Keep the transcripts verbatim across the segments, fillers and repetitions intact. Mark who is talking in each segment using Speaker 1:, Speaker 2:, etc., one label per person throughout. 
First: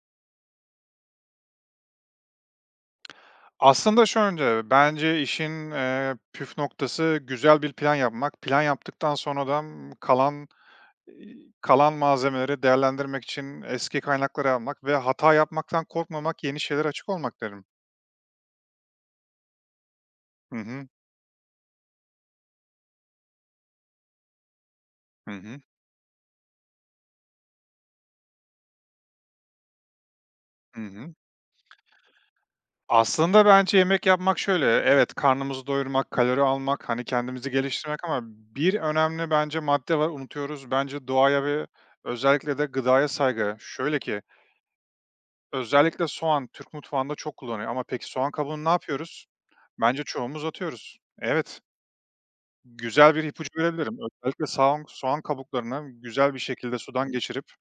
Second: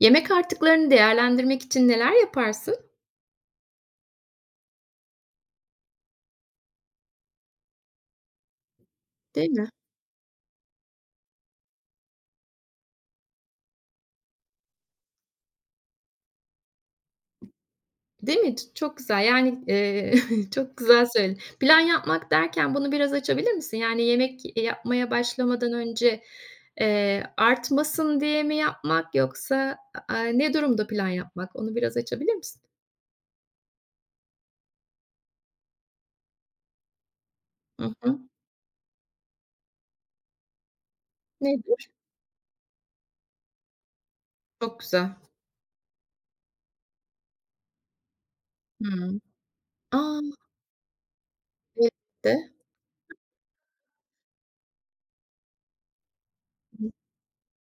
Speaker 1: Yemek artıklarını değerlendirmek için neler yaparsın?
Speaker 2: Aslında şönce, bence işin, eee, püf noktası güzel bir plan yapmak. Plan yaptıktan sonra
Speaker 1: Değil
Speaker 2: da,
Speaker 1: mi?
Speaker 2: ımm, kalan, iii, kalan malzemeleri değerlendirmek için eski kaynakları almak ve hata yapmaktan korkmamak, yeni şeyler açık olmak derim.
Speaker 1: Değil mi? Ç çok güzel. Yani, eee,
Speaker 2: Hı
Speaker 1: çok
Speaker 2: hı.
Speaker 1: güzel söyledin. Plan yapmak derken bunu biraz açabilir misin? Yani yemek yapmaya
Speaker 2: Hı hı.
Speaker 1: başlamadan önce, eee, artmasın diye mi yapmak yoksa, aaa, ne
Speaker 2: Hı
Speaker 1: durumda plan
Speaker 2: hı.
Speaker 1: yapmak? Onu biraz açabilir misin?
Speaker 2: Aslında bence yemek yapmak şöyle, evet, karnımızı doyurmak, kalori almak, hani, kendimizi
Speaker 1: Hı
Speaker 2: geliştirmek
Speaker 1: hı.
Speaker 2: ama bir önemli bence madde var, unutuyoruz. Bence doğaya ve
Speaker 1: Nedir?
Speaker 2: özellikle de gıdaya saygı. Şöyle ki
Speaker 1: Çok güzel.
Speaker 2: özellikle soğan Türk mutfağında çok kullanıyor ama peki soğan kabuğunu ne
Speaker 1: Hımm.
Speaker 2: yapıyoruz? Bence
Speaker 1: A!
Speaker 2: çoğumuz atıyoruz. Evet,
Speaker 1: Elbette.
Speaker 2: güzel bir ipucu verebilirim. Özellikle soğan, soğan kabuklarını güzel bir şekilde sudan geçirip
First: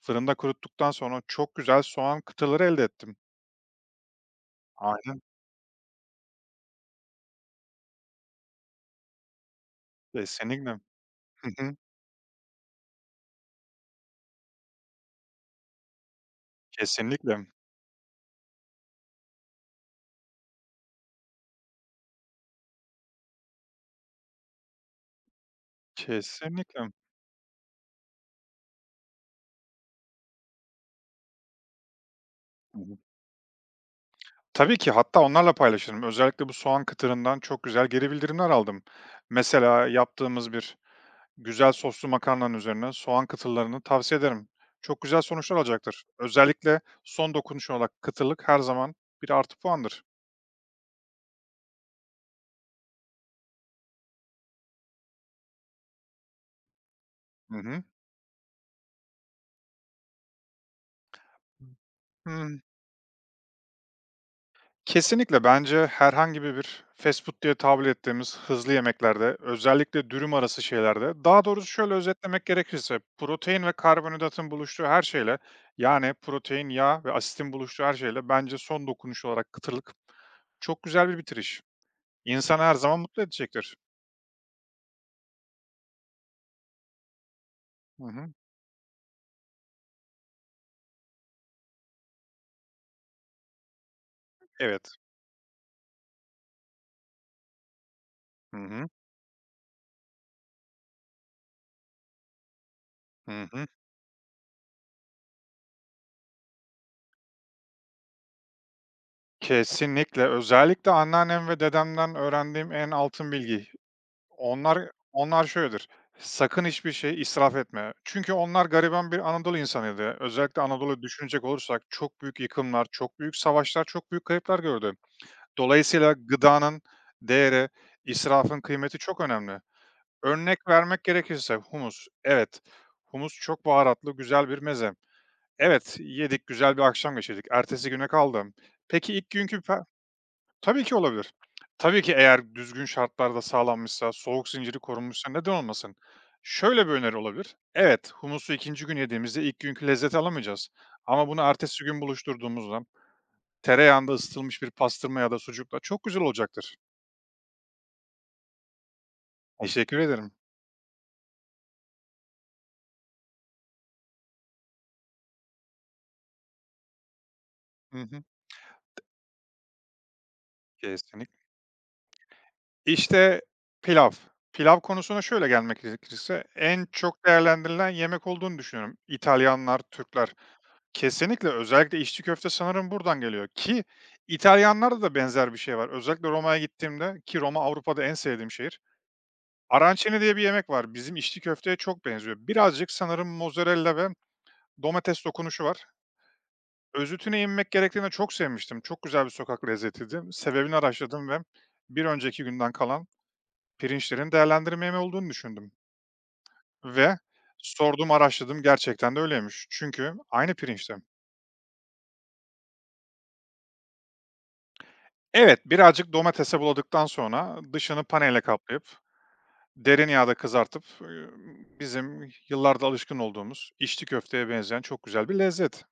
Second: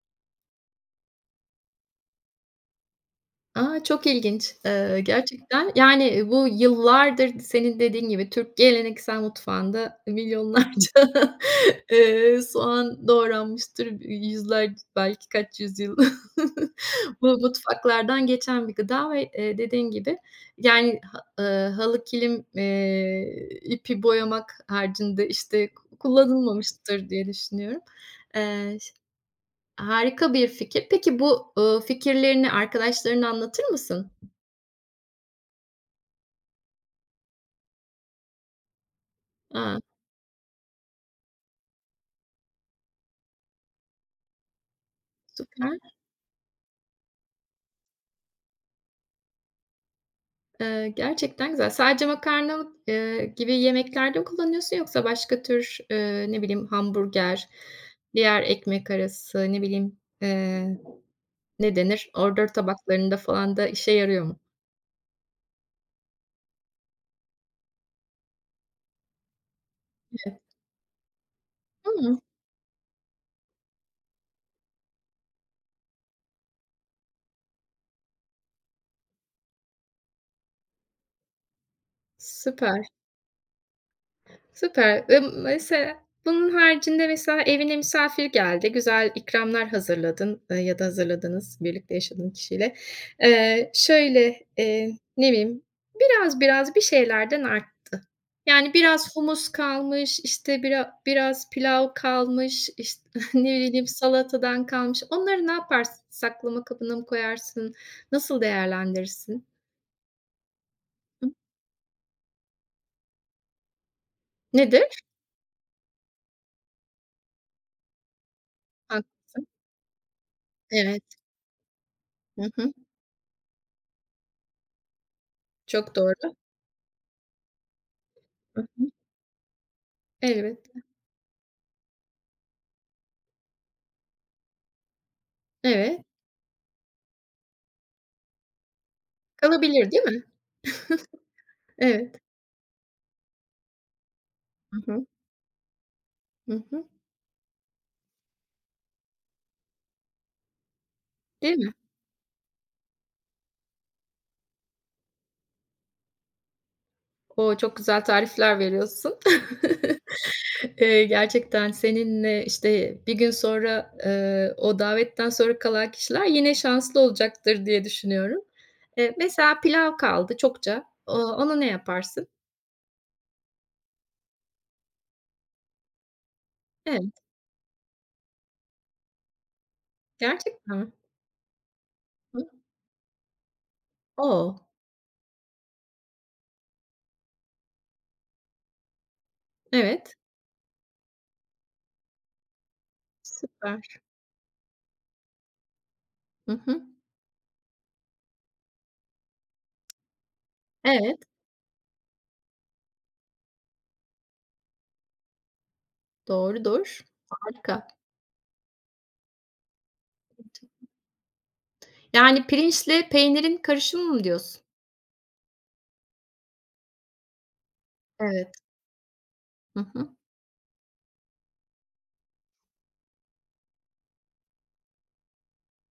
Speaker 2: fırında kuruttuktan sonra çok güzel soğan kıtaları elde ettim.
Speaker 1: A, çok ilginç. Eee,
Speaker 2: Aynen,
Speaker 1: gerçekten, yani, bu yıllardır senin dediğin gibi Türk geleneksel mutfağında
Speaker 2: kesinlikle.
Speaker 1: milyonlarca,
Speaker 2: Hı hı,
Speaker 1: eee, soğan doğranmıştır. Yüzler belki kaç yüzyıl bu
Speaker 2: kesinlikle,
Speaker 1: mutfaklardan geçen bir gıda ve, eee, dediğin gibi, yani, ha eee, halı kilim, eee, ipi boyamak haricinde, işte,
Speaker 2: kesinlikle.
Speaker 1: kullanılmamıştır diye düşünüyorum. Eee Harika bir fikir. Peki bu, ııı, fikirlerini
Speaker 2: Hı hı.
Speaker 1: arkadaşlarına anlatır mısın?
Speaker 2: Tabii ki hatta onlarla paylaşırım. Özellikle bu soğan kıtırından çok güzel geri bildirimler aldım.
Speaker 1: A,
Speaker 2: Mesela yaptığımız bir güzel soslu makarnanın üzerine soğan kıtırlarını tavsiye ederim. Çok güzel sonuçlar
Speaker 1: süper.
Speaker 2: alacaktır. Özellikle son dokunuş olarak kıtırlık her zaman bir artı puandır.
Speaker 1: Eee, gerçekten güzel. Sadece makarna, eee, gibi yemeklerde mi kullanıyorsun yoksa başka tür, eee, ne bileyim, hamburger,
Speaker 2: Hı hı.
Speaker 1: diğer ekmek arası, ne bileyim, eee, ne denir, ordör
Speaker 2: Hmm,
Speaker 1: tabaklarında falan da işe yarıyor mu?
Speaker 2: kesinlikle bence herhangi bir bir fast food diye tabir ettiğimiz hızlı yemeklerde, özellikle dürüm
Speaker 1: Evet.
Speaker 2: arası şeylerde, daha doğrusu şöyle
Speaker 1: Hımm,
Speaker 2: özetlemek gerekirse, protein ve karbonhidratın buluştuğu her şeyle, yani protein, yağ ve asitin buluştuğu her şeyle bence son dokunuş olarak kıtırlık çok güzel bir bitiriş. İnsanı her
Speaker 1: süper.
Speaker 2: zaman mutlu edecektir.
Speaker 1: Süper. Eee, mesela bunun haricinde mesela evine
Speaker 2: Hı
Speaker 1: misafir
Speaker 2: hı.
Speaker 1: geldi, güzel ikramlar hazırladın, eee, ya da hazırladınız birlikte yaşadığın kişiyle. Eee, şöyle, eee,
Speaker 2: Evet.
Speaker 1: ne bileyim, biraz biraz bir şeylerden art
Speaker 2: Hı
Speaker 1: Yani
Speaker 2: hı.
Speaker 1: biraz humus kalmış, işte, biraz biraz pilav kalmış, işte,
Speaker 2: Hı
Speaker 1: ne
Speaker 2: hı.
Speaker 1: bileyim, salatadan kalmış. Onları ne yaparsın? Saklama kabına mı koyarsın? Nasıl değerlendirirsin?
Speaker 2: Kesinlikle. Özellikle
Speaker 1: Hı.
Speaker 2: anneannem ve dedemden öğrendiğim en altın bilgi.
Speaker 1: Nedir?
Speaker 2: Onlar onlar şöyledir: "Sakın hiçbir şey israf etme." Çünkü onlar gariban bir
Speaker 1: Haklısın.
Speaker 2: Anadolu insanıydı. Özellikle Anadolu'yu
Speaker 1: Evet.
Speaker 2: düşünecek olursak çok büyük
Speaker 1: Hı hı.
Speaker 2: yıkımlar, çok büyük savaşlar, çok büyük kayıplar gördü.
Speaker 1: Çok
Speaker 2: Dolayısıyla
Speaker 1: doğru.
Speaker 2: gıdanın değeri, israfın
Speaker 1: Hı hı.
Speaker 2: kıymeti çok önemli. Örnek
Speaker 1: Elbette.
Speaker 2: vermek gerekirse humus. Evet, humus çok baharatlı, güzel bir meze. Evet,
Speaker 1: Evet,
Speaker 2: yedik, güzel bir akşam geçirdik. Ertesi güne kaldım. Peki ilk günkü pe
Speaker 1: kalabilir, değil mi?
Speaker 2: Tabii ki olabilir. Tabii ki
Speaker 1: Evet.
Speaker 2: eğer düzgün şartlarda sağlanmışsa, soğuk zinciri
Speaker 1: Hı hı.
Speaker 2: korunmuşsa neden olmasın?
Speaker 1: Hı
Speaker 2: Şöyle
Speaker 1: hı.
Speaker 2: bir öneri olabilir. Evet, humusu ikinci gün yediğimizde ilk günkü lezzeti alamayacağız. Ama bunu
Speaker 1: Değil mi?
Speaker 2: ertesi gün buluşturduğumuzda tereyağında ısıtılmış bir pastırma ya da sucukla çok güzel olacaktır.
Speaker 1: O, çok güzel tarifler veriyorsun.
Speaker 2: Teşekkür ederim.
Speaker 1: Eee, gerçekten seninle, işte, bir gün sonra, eee, o davetten sonra kalan kişiler yine şanslı olacaktır diye
Speaker 2: Hı hı.
Speaker 1: düşünüyorum. Eee, mesela pilav kaldı çokça. O
Speaker 2: Kesinlikle.
Speaker 1: onu ne yaparsın?
Speaker 2: İşte, pilav. Pilav konusuna şöyle gelmek gerekirse, en
Speaker 1: Evet.
Speaker 2: çok değerlendirilen yemek olduğunu düşünüyorum. İtalyanlar, Türkler.
Speaker 1: Gerçekten mi?
Speaker 2: Kesinlikle, özellikle içli
Speaker 1: Hı.
Speaker 2: köfte sanırım buradan geliyor ki
Speaker 1: O!
Speaker 2: İtalyanlarda da benzer bir şey var. Özellikle Roma'ya gittiğimde ki Roma Avrupa'da en sevdiğim şehir.
Speaker 1: Evet,
Speaker 2: Arancini diye bir yemek var. Bizim içli köfteye çok benziyor. Birazcık sanırım mozzarella
Speaker 1: süper.
Speaker 2: ve domates dokunuşu var.
Speaker 1: Hı hı.
Speaker 2: Özütüne inmek gerektiğinde çok sevmiştim. Çok güzel bir sokak lezzetiydi. Sebebini
Speaker 1: Evet,
Speaker 2: araştırdım ve bir önceki günden kalan pirinçlerin değerlendirmeli olduğunu düşündüm
Speaker 1: doğrudur.
Speaker 2: ve
Speaker 1: Harika.
Speaker 2: sordum, araştırdım, gerçekten de öyleymiş. Çünkü aynı pirinçti.
Speaker 1: Yani, pirinçle peynirin karışımı mı diyorsun?
Speaker 2: Evet, birazcık domatese buladıktan sonra dışını panele
Speaker 1: Evet.
Speaker 2: kaplayıp,
Speaker 1: Hı
Speaker 2: derin
Speaker 1: hı.
Speaker 2: yağda kızartıp, ııı, bizim yıllardır alışkın olduğumuz içli köfteye benzeyen çok güzel bir lezzet.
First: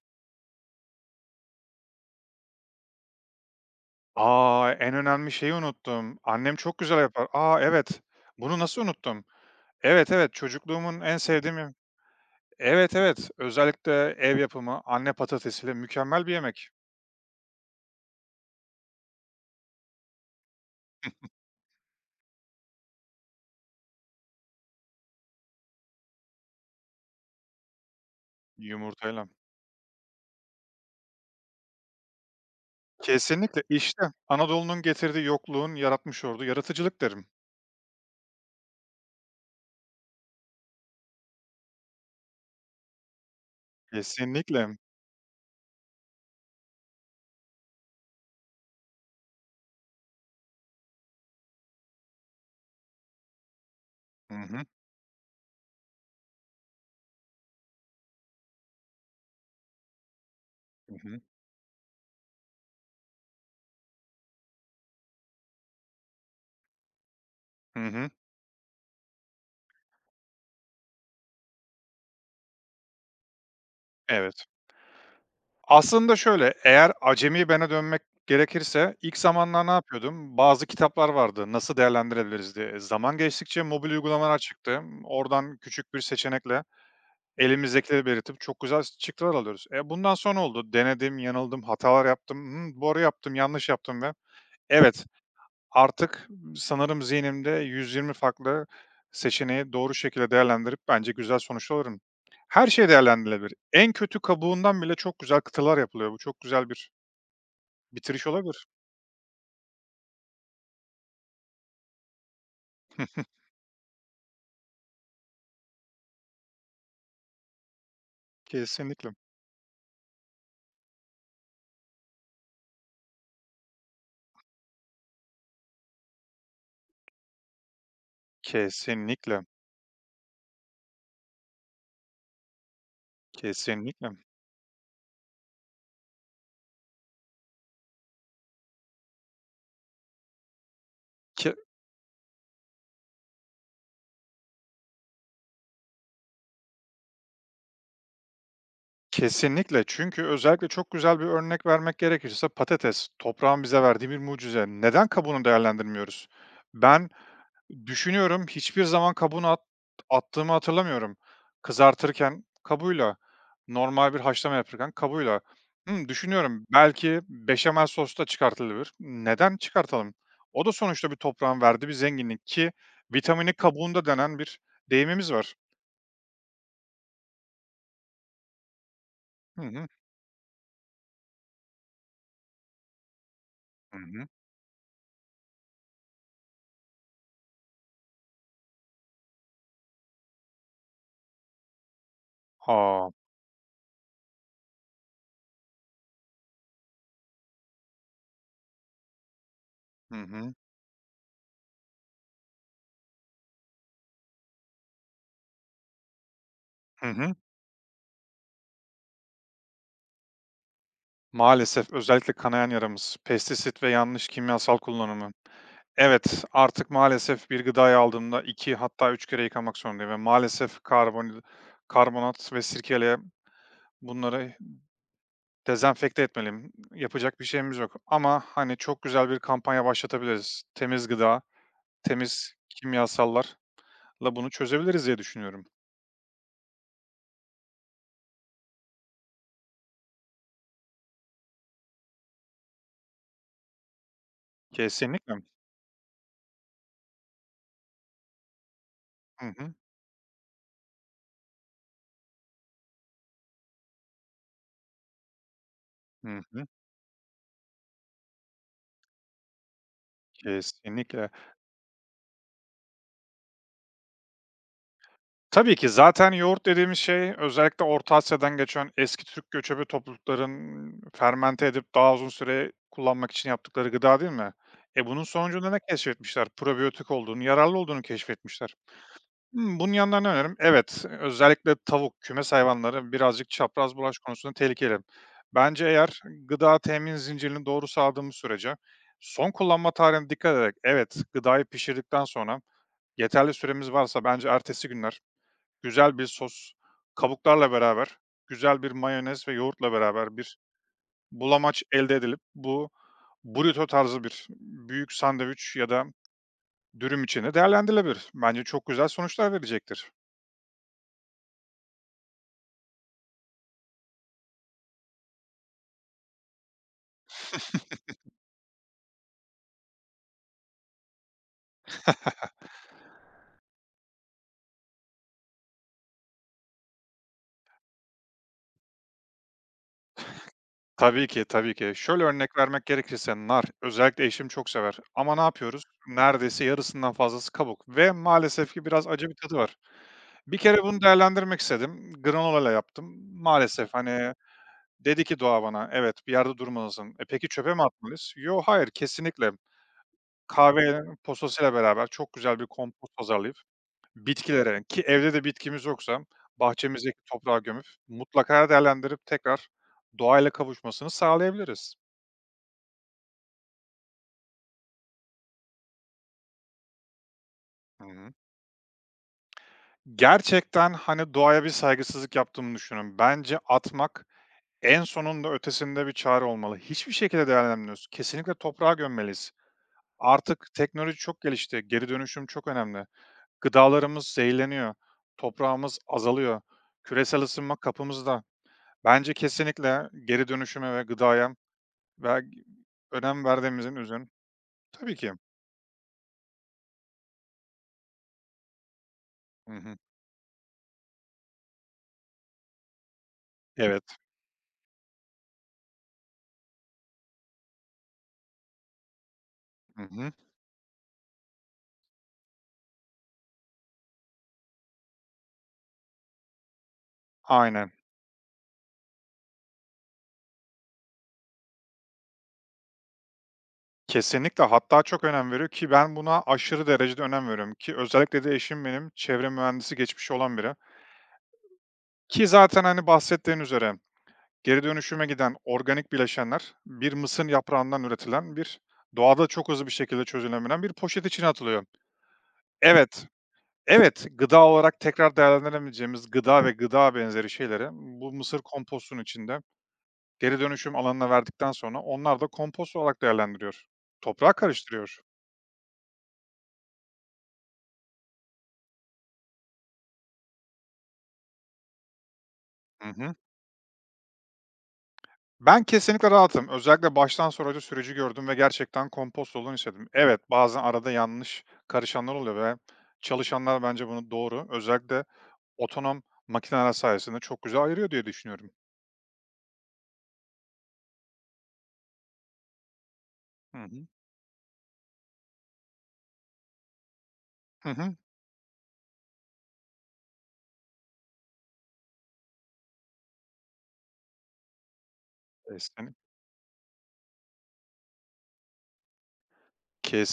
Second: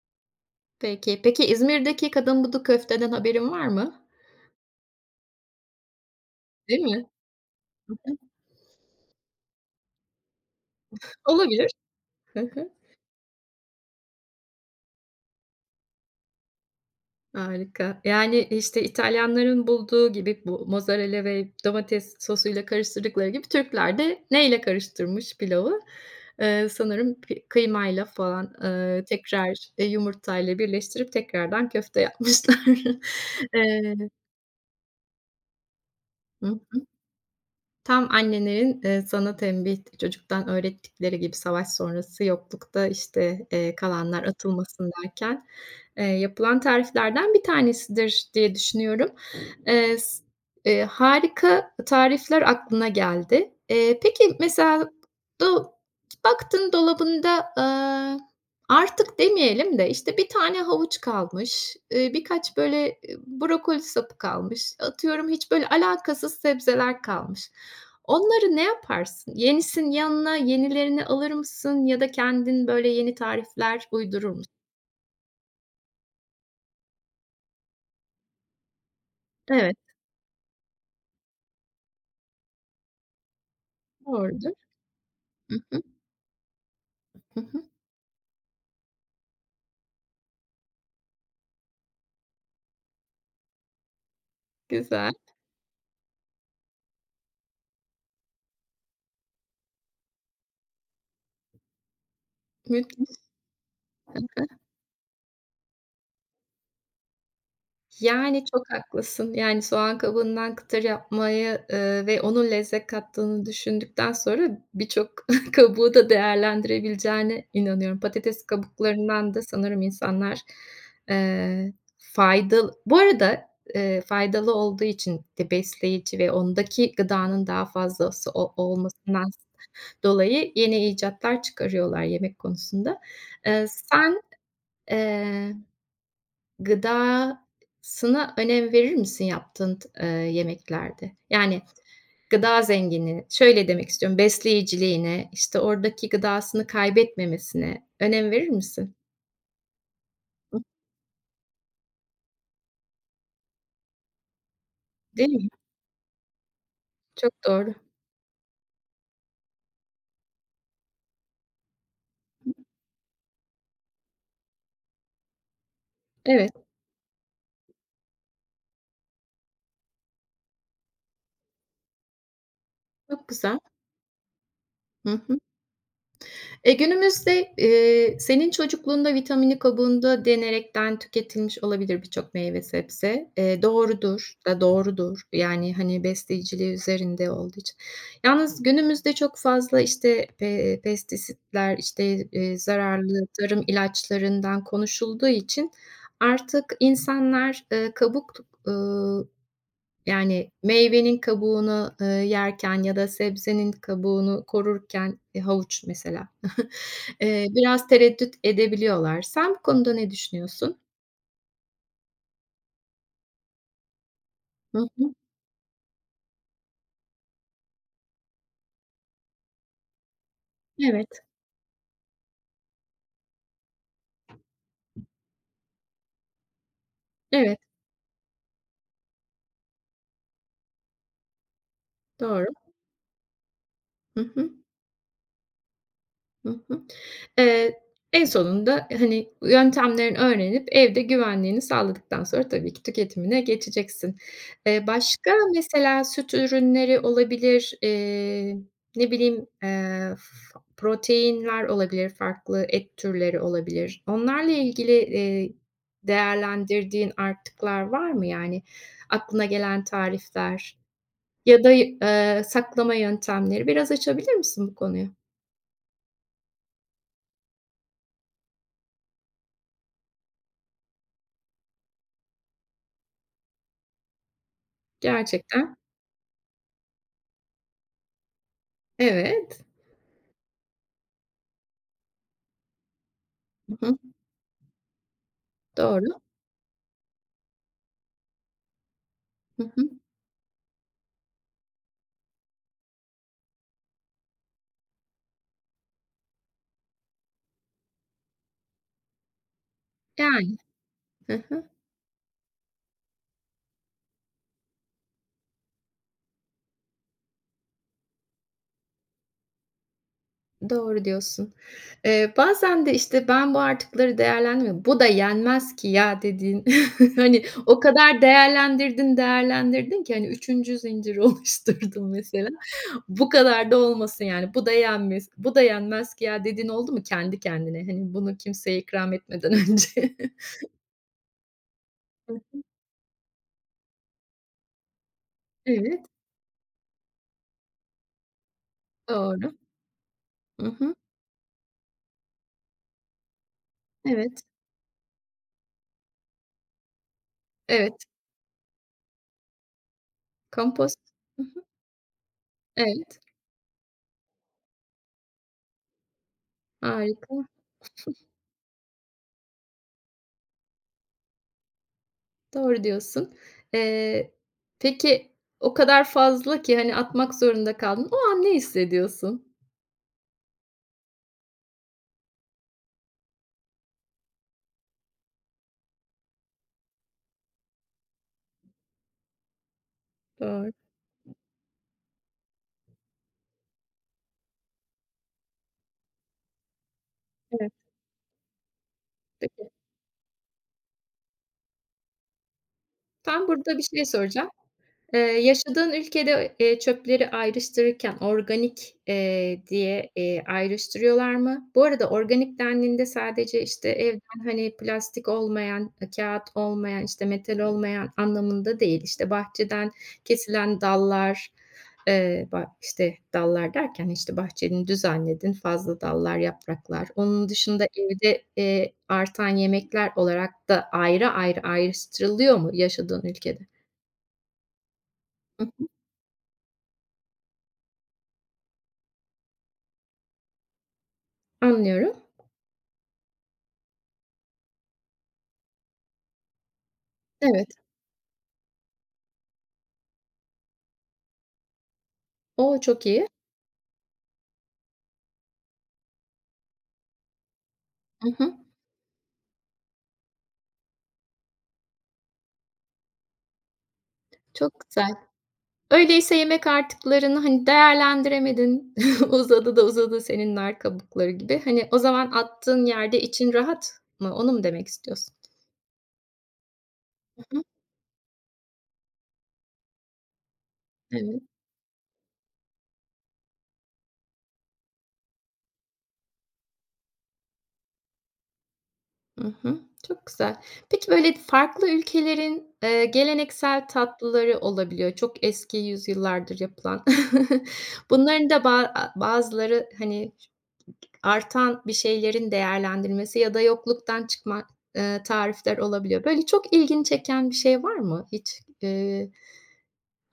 Speaker 1: Peki. Peki, İzmir'deki kadın budu köfteden haberin var mı?
Speaker 2: A! En önemli şeyi unuttum. Annem çok
Speaker 1: Değil
Speaker 2: güzel
Speaker 1: mi?
Speaker 2: yapar. A,
Speaker 1: Hı
Speaker 2: evet.
Speaker 1: hı.
Speaker 2: Bunu nasıl unuttum? Evet, evet, çocukluğumun en sevdiğim
Speaker 1: Olabilir.
Speaker 2: yem
Speaker 1: Hı hı.
Speaker 2: Evet, evet, özellikle ev yapımı anne patatesiyle mükemmel bir yemek.
Speaker 1: Harika. Yani, işte, İtalyanların bulduğu gibi bu mozzarella ve domates sosuyla karıştırdıkları gibi Türkler de neyle karıştırmış pilavı? Eee, sanırım pi kıymayla falan, eee,
Speaker 2: Yumurtayla.
Speaker 1: tekrar, eee, yumurtayla birleştirip tekrardan köfte yapmışlar.
Speaker 2: Kesinlikle.
Speaker 1: Eee
Speaker 2: İşte, Anadolu'nun getirdiği yokluğun yaratmış olduğu
Speaker 1: Hı
Speaker 2: yaratıcılık derim.
Speaker 1: Tam annelerin, eee, sana tembih, çocuktan öğrettikleri gibi savaş sonrası yoklukta, işte, eee, kalanlar
Speaker 2: Kesinlikle.
Speaker 1: atılmasın derken, eee, yapılan tariflerden bir tanesidir diye düşünüyorum. Eee, s eee, harika tarifler aklına geldi. Eee,
Speaker 2: Hı
Speaker 1: peki
Speaker 2: hı.
Speaker 1: mesela do baktın dolabında, aaa, artık demeyelim de, işte, bir tane
Speaker 2: Hı
Speaker 1: havuç
Speaker 2: hı.
Speaker 1: kalmış, eee, birkaç böyle, eee, brokoli sapı kalmış, atıyorum hiç böyle alakasız sebzeler kalmış.
Speaker 2: Hı hı.
Speaker 1: Onları ne yaparsın? Yenisin yanına yenilerini alır mısın ya da kendin böyle yeni tarifler uydurur
Speaker 2: Evet.
Speaker 1: musun?
Speaker 2: Aslında şöyle, eğer acemi bene dönmek gerekirse ilk zamanlar ne
Speaker 1: Evet,
Speaker 2: yapıyordum? Bazı kitaplar vardı, "Nasıl değerlendirebiliriz?" diye. Zaman geçtikçe mobil uygulamalar
Speaker 1: doğrudur.
Speaker 2: çıktı.
Speaker 1: Hı
Speaker 2: Oradan
Speaker 1: hı.
Speaker 2: küçük bir seçenekle
Speaker 1: Hı hı.
Speaker 2: elimizdekileri belirtip çok güzel çıktılar alıyoruz. E, bundan sonra oldu. Denedim, yanıldım, hatalar yaptım. Hımm, doğru yaptım, yanlış yaptım ve evet
Speaker 1: Güzel.
Speaker 2: artık sanırım zihnimde yüz yirmi farklı seçeneği doğru şekilde değerlendirip bence güzel sonuçlar alırım. Her şey
Speaker 1: Müthiş.
Speaker 2: değerlendirilebilir. En kötü kabuğundan bile çok güzel kıtalar yapılıyor. Bu çok güzel bir bitiriş
Speaker 1: Yani,
Speaker 2: olabilir.
Speaker 1: çok haklısın. Yani, soğan kabuğundan kıtır yapmayı, eee, ve onun lezzet kattığını düşündükten sonra birçok kabuğu da değerlendirebileceğine inanıyorum. Patates
Speaker 2: Kesinlikle.
Speaker 1: kabuklarından da sanırım insanlar, eee, faydalı Bu arada, eee, faydalı olduğu için de besleyici ve ondaki gıdanın daha fazlası o olmasından
Speaker 2: Kesinlikle.
Speaker 1: dolayı yeni icatlar çıkarıyorlar yemek konusunda. Eee,
Speaker 2: Kesinlikle.
Speaker 1: sen, Gıdasına önem verir misin yaptığın eee, yemeklerde?
Speaker 2: Ke
Speaker 1: Yani gıda zenginliğine, şöyle demek istiyorum, besleyiciliğine, işte, oradaki gıdasını kaybetmemesine önem verir misin?
Speaker 2: Kesinlikle. Çünkü özellikle çok güzel bir örnek vermek gerekirse patates, toprağın bize verdiği bir mucize. Neden
Speaker 1: Değil
Speaker 2: kabuğunu
Speaker 1: mi?
Speaker 2: değerlendirmiyoruz? Ben
Speaker 1: Çok doğru.
Speaker 2: düşünüyorum, hiçbir zaman kabuğunu at- attığımı hatırlamıyorum. Kızartırken kabuğuyla, normal bir haşlama yapırken kabuğuyla. Hmm,
Speaker 1: Evet,
Speaker 2: düşünüyorum, belki beşamel sosu da çıkartılabilir. Neden çıkartalım? O da sonuçta bir toprağın verdiği bir zenginlik ki
Speaker 1: çok
Speaker 2: vitamini
Speaker 1: güzel.
Speaker 2: kabuğunda denen bir
Speaker 1: Hı
Speaker 2: deyimimiz
Speaker 1: hı.
Speaker 2: var.
Speaker 1: E, günümüzde, eee, senin çocukluğunda vitamini
Speaker 2: Hı hı,
Speaker 1: kabuğunda denerekten tüketilmiş olabilir birçok meyve sebze. Eee,
Speaker 2: hı hı.
Speaker 1: doğrudur da doğrudur. Yani, hani, besleyiciliği üzerinde olduğu için. Yalnız günümüzde çok fazla, işte, pe pestisitler, işte, eee,
Speaker 2: Aa,
Speaker 1: zararlı tarım ilaçlarından konuşulduğu için artık insanlar, eee, kabuk ııı,
Speaker 2: hı
Speaker 1: yani,
Speaker 2: hı,
Speaker 1: meyvenin kabuğunu, eee, yerken ya da sebzenin kabuğunu korurken, eee, havuç mesela,
Speaker 2: hı hı.
Speaker 1: Eee, biraz tereddüt edebiliyorlar. Sen bu konuda ne düşünüyorsun?
Speaker 2: Maalesef özellikle kanayan yaramız, pestisit ve yanlış kimyasal
Speaker 1: Hı hı.
Speaker 2: kullanımı. Evet, artık maalesef bir gıdayı aldığımda iki hatta üç kere yıkamak zorundayım ve maalesef
Speaker 1: Evet,
Speaker 2: karbon karbonat ve sirkeyle bunları dezenfekte etmeliyim. Yapacak bir
Speaker 1: evet.
Speaker 2: şeyimiz yok ama, hani, çok güzel bir kampanya başlatabiliriz. Temiz gıda,
Speaker 1: Doğru.
Speaker 2: temiz kimyasallarla
Speaker 1: Hı
Speaker 2: bunu
Speaker 1: hı.
Speaker 2: çözebiliriz diye düşünüyorum.
Speaker 1: Hı hı. Eee, en sonunda, e, hani, yöntemlerini öğrenip evde güvenliğini sağladıktan sonra tabii ki tüketimine geçeceksin. Eee, başka
Speaker 2: Kesinlikle.
Speaker 1: mesela süt ürünleri olabilir, eee, ne
Speaker 2: Hı
Speaker 1: bileyim,
Speaker 2: hı.
Speaker 1: eee, f proteinler olabilir, farklı et türleri olabilir. Onlarla ilgili, eee,
Speaker 2: Hı hı.
Speaker 1: değerlendirdiğin artıklar var mı? Yani aklına gelen tarifler
Speaker 2: Kesinlikle.
Speaker 1: ya da, eee, saklama yöntemleri. Biraz açabilir misin bu konuyu?
Speaker 2: Tabii ki zaten yoğurt dediğimiz şey özellikle Orta Asya'dan geçen eski Türk göçebe toplulukların fermente edip daha uzun süre kullanmak için yaptıkları gıda değil mi? E, bunun sonucunda
Speaker 1: Gerçekten
Speaker 2: ne keşfetmişler? Probiyotik olduğunu, yararlı olduğunu keşfetmişler.
Speaker 1: Evet.
Speaker 2: Hımm, bunun yanında ne önerim? Evet, özellikle tavuk, kümes hayvanları birazcık
Speaker 1: Hı
Speaker 2: çapraz
Speaker 1: hı.
Speaker 2: bulaş konusunda tehlikeli. Bence eğer
Speaker 1: Doğru.
Speaker 2: gıda temin zincirini doğru sağladığımız sürece son
Speaker 1: Hı
Speaker 2: kullanma
Speaker 1: hı.
Speaker 2: tarihine dikkat ederek evet, gıdayı pişirdikten sonra yeterli süremiz varsa bence ertesi günler güzel bir sos, kabuklarla beraber, güzel bir mayonez ve yoğurtla beraber
Speaker 1: Yani.
Speaker 2: bir
Speaker 1: Hı hı.
Speaker 2: bulamaç elde edilip bu burrito tarzı bir büyük sandviç ya da dürüm içinde değerlendirilebilir. Bence çok güzel sonuçlar verecektir.
Speaker 1: Doğru diyorsun. Eee, bazen de, işte, "Ben bu artıkları değerlendirmiyorum. Bu da yenmez ki ya." dediğin, hani, o kadar değerlendirdin, değerlendirdin ki, hani, üçüncü zincir oluşturdun mesela. Bu kadar da olmasın yani. Bu da yenmez bu da yenmez ki ya dediğin oldu mu kendi kendine? Hani, bunu kimseye ikram etmeden önce.
Speaker 2: Tabii ki, tabii ki. Şöyle örnek vermek gerekirse nar, özellikle eşim çok sever ama ne yapıyoruz?
Speaker 1: Evet,
Speaker 2: Neredeyse yarısından fazlası kabuk ve maalesef ki biraz acı bir tadı
Speaker 1: doğru.
Speaker 2: var. Bir
Speaker 1: Hı
Speaker 2: kere
Speaker 1: hı.
Speaker 2: bunu değerlendirmek istedim. Granola ile yaptım. Maalesef hani
Speaker 1: Evet.
Speaker 2: dedi ki doğa bana, "Evet, bir yerde durmalısın." E, peki çöpe mi
Speaker 1: Evet.
Speaker 2: atmalıyız? Yo, hayır, kesinlikle.
Speaker 1: Kompost.
Speaker 2: Kahvenin
Speaker 1: Hı hı.
Speaker 2: posasıyla beraber çok güzel bir kompost
Speaker 1: Evet.
Speaker 2: hazırlayıp bitkilere ki evde de bitkimiz yoksa bahçemizdeki
Speaker 1: Harika.
Speaker 2: toprağa gömüp mutlaka değerlendirip tekrar doğayla kavuşmasını sağlayabiliriz.
Speaker 1: Doğru diyorsun. Eee, peki o kadar fazla ki, hani, atmak zorunda
Speaker 2: Hı
Speaker 1: kaldın. O
Speaker 2: hı.
Speaker 1: an ne hissediyorsun?
Speaker 2: Gerçekten, hani, doğaya bir saygısızlık yaptığımı düşünüyorum. Bence atmak en sonunda ötesinde bir çare olmalı. Hiçbir şekilde değerlendirmiyoruz. Kesinlikle toprağa gömmeliyiz. Artık
Speaker 1: Doğru.
Speaker 2: teknoloji çok gelişti. Geri dönüşüm çok önemli. Gıdalarımız zehirleniyor, toprağımız azalıyor, küresel
Speaker 1: Evet.
Speaker 2: ısınma kapımızda. Bence
Speaker 1: Peki.
Speaker 2: kesinlikle geri dönüşüme ve gıdaya ve önem
Speaker 1: Ben burada bir
Speaker 2: verdiğimizin
Speaker 1: şey
Speaker 2: üzerine.
Speaker 1: soracağım.
Speaker 2: Tabii
Speaker 1: Eee,
Speaker 2: ki.
Speaker 1: yaşadığın ülkede, eee, çöpleri ayrıştırırken organik, eee,
Speaker 2: Hı hı.
Speaker 1: diye, eee, ayrıştırıyorlar mı? Bu arada organik dendiğinde sadece, işte,
Speaker 2: Evet.
Speaker 1: evden, hani, plastik olmayan, eee, kâğıt olmayan, işte, metal olmayan anlamında değil. İşte, bahçeden
Speaker 2: Hı hı.
Speaker 1: kesilen dallar, eee, ba işte, dallar derken, işte, bahçenin düzenledin, fazla dallar, yapraklar. Onun dışında
Speaker 2: Aynen.
Speaker 1: evde, eee, artan yemekler olarak da ayrı ayrı ayrıştırılıyor mu yaşadığın ülkede?
Speaker 2: Kesinlikle, hatta çok önem
Speaker 1: Hı
Speaker 2: veriyor
Speaker 1: hı,
Speaker 2: ki ben buna aşırı derecede önem veriyorum ki özellikle de eşim benim çevre mühendisi geçmişi olan biri.
Speaker 1: anlıyorum.
Speaker 2: Ki zaten hani bahsettiğin üzere geri dönüşüme giden organik bileşenler bir mısır
Speaker 1: Evet.
Speaker 2: yaprağından üretilen bir doğada çok hızlı bir şekilde çözülebilen bir poşet içine atılıyor.
Speaker 1: O, çok
Speaker 2: Evet,
Speaker 1: iyi.
Speaker 2: evet, gıda olarak tekrar değerlendiremeyeceğimiz gıda ve gıda benzeri şeyleri
Speaker 1: Hı
Speaker 2: bu
Speaker 1: hı.
Speaker 2: mısır kompostunun içinde geri dönüşüm alanına verdikten sonra onlar da kompost olarak değerlendiriyor. Toprağa
Speaker 1: Çok güzel.
Speaker 2: karıştırıyor.
Speaker 1: Öyleyse yemek artıklarını, hani, değerlendiremedin, uzadı da uzadı senin nar kabukları gibi. Hani, o zaman attığın
Speaker 2: Hı
Speaker 1: yerde
Speaker 2: hı.
Speaker 1: için rahat mı? Onu mu demek istiyorsun?
Speaker 2: Ben kesinlikle rahatım. Özellikle
Speaker 1: Hı
Speaker 2: baştan
Speaker 1: hı.
Speaker 2: sonraki süreci gördüm ve gerçekten kompost olduğunu hissettim. Evet, bazen arada
Speaker 1: Evet.
Speaker 2: yanlış karışanlar oluyor ve çalışanlar bence bunu doğru. Özellikle otonom makineler sayesinde çok güzel ayırıyor diye düşünüyorum.
Speaker 1: Hı hı. Çok güzel. Peki, böyle, farklı ülkelerin, eee,
Speaker 2: Hı
Speaker 1: geleneksel
Speaker 2: hı.
Speaker 1: tatlıları olabiliyor. Çok eski yüzyıllardır yapılan.
Speaker 2: Hı hı.
Speaker 1: Bunların da ba bazıları, hani, Artan bir şeylerin değerlendirmesi ya da yokluktan çıkma, eee, tarifler
Speaker 2: Kesinlikle.
Speaker 1: olabiliyor. Böyle çok ilgini çeken bir şey var mı hiç? Eee,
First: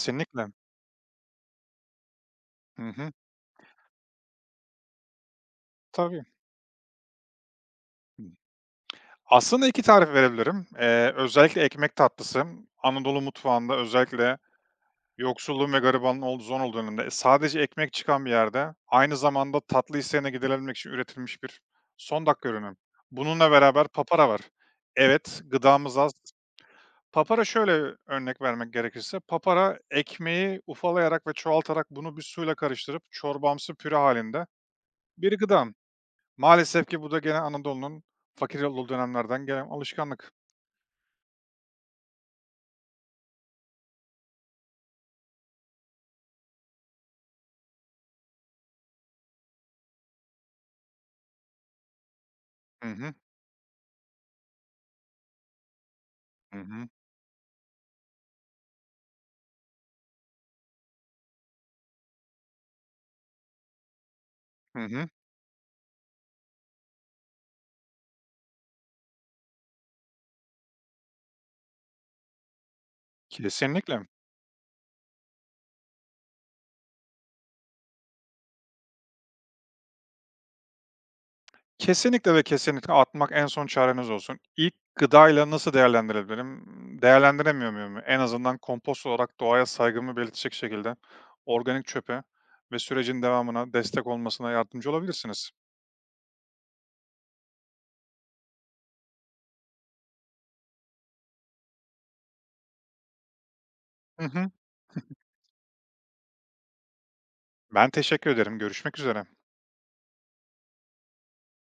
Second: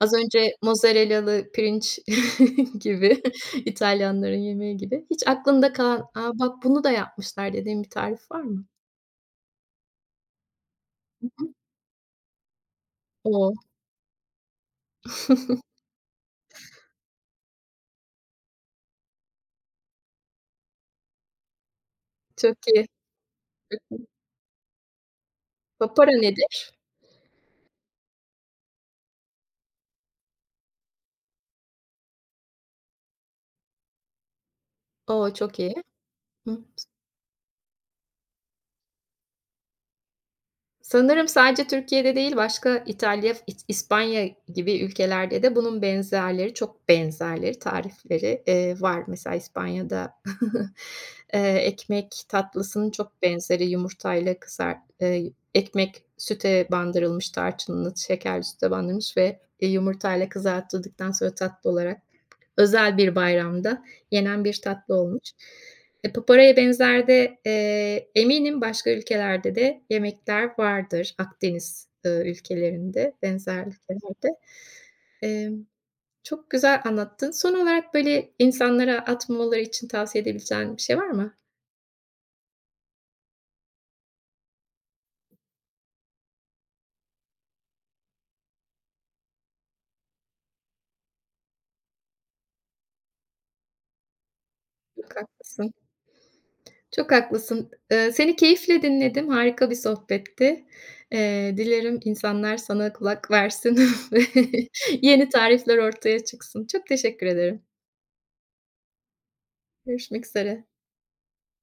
Speaker 1: az önce mozzarella'lı pirinç
Speaker 2: Hı hı.
Speaker 1: gibi, İtalyanların yemeği gibi. Hiç aklında kalan,
Speaker 2: Tabii.
Speaker 1: "A, bak bunu da yapmışlar." dediğin bir tarif var mı?
Speaker 2: Aslında iki tarif verebilirim. Eee, özellikle ekmek tatlısı, Anadolu
Speaker 1: O!
Speaker 2: mutfağında özellikle yoksulluğun ve garibanlığın olduğu zor olduğu dönemde e, sadece ekmek çıkan bir yerde aynı zamanda tatlı isteğine giderilebilmek için üretilmiş bir son dakika
Speaker 1: Çok
Speaker 2: ürünü.
Speaker 1: iyi.
Speaker 2: Bununla beraber papara var. Evet, gıdamız
Speaker 1: Papara
Speaker 2: az.
Speaker 1: nedir?
Speaker 2: Papara şöyle örnek vermek gerekirse, papara ekmeği ufalayarak ve çoğaltarak bunu bir suyla karıştırıp çorbamsı püre halinde
Speaker 1: O!
Speaker 2: bir
Speaker 1: Çok
Speaker 2: gıda.
Speaker 1: iyi. Hı
Speaker 2: Maalesef ki bu da gene Anadolu'nun fakir olduğu dönemlerden gelen alışkanlık.
Speaker 1: Sanırım sadece Türkiye'de değil, başka İtalya, İs İspanya gibi ülkelerde de bunun benzerleri, çok benzerleri, tarifleri, eee, var. Mesela İspanya'da, eee, ekmek
Speaker 2: Hı
Speaker 1: tatlısının
Speaker 2: hı.
Speaker 1: çok benzeri yumurtayla kızar eee, ekmek
Speaker 2: Hı
Speaker 1: süte
Speaker 2: hı.
Speaker 1: bandırılmış, tarçınlı, şekerli süte bandırılmış ve, eee, yumurtayla kızartıldıktan sonra tatlı olarak Özel bir bayramda yenen bir
Speaker 2: Hı
Speaker 1: tatlı
Speaker 2: hı.
Speaker 1: olmuş. E, paparaya benzer de, eee, eminim başka ülkelerde de yemekler vardır Akdeniz, ııı, ülkelerinde, benzer
Speaker 2: Kesinlikle.
Speaker 1: ülkelerde. Emm, çok güzel anlattın. Son olarak, böyle, insanlara atmamaları için tavsiye edebileceğin bir şey var mı?
Speaker 2: Kesinlikle ve kesinlikle atmak en son çareniz olsun. İlk gıdayla nasıl değerlendirebilirim? Değerlendiremiyor muyum? En azından kompost olarak doğaya saygımı belirtecek şekilde organik çöpe ve sürecin devamına destek olmasına yardımcı
Speaker 1: Çok
Speaker 2: olabilirsiniz.
Speaker 1: haklısın. Çok haklısın. Eee, seni keyifle dinledim. Harika bir sohbetti. Eee, dilerim insanlar sana kulak versin ve
Speaker 2: Hı hı.
Speaker 1: yeni tarifler ortaya çıksın. Çok teşekkür ederim.
Speaker 2: Ben teşekkür ederim. Görüşmek üzere.
Speaker 1: Görüşmek üzere.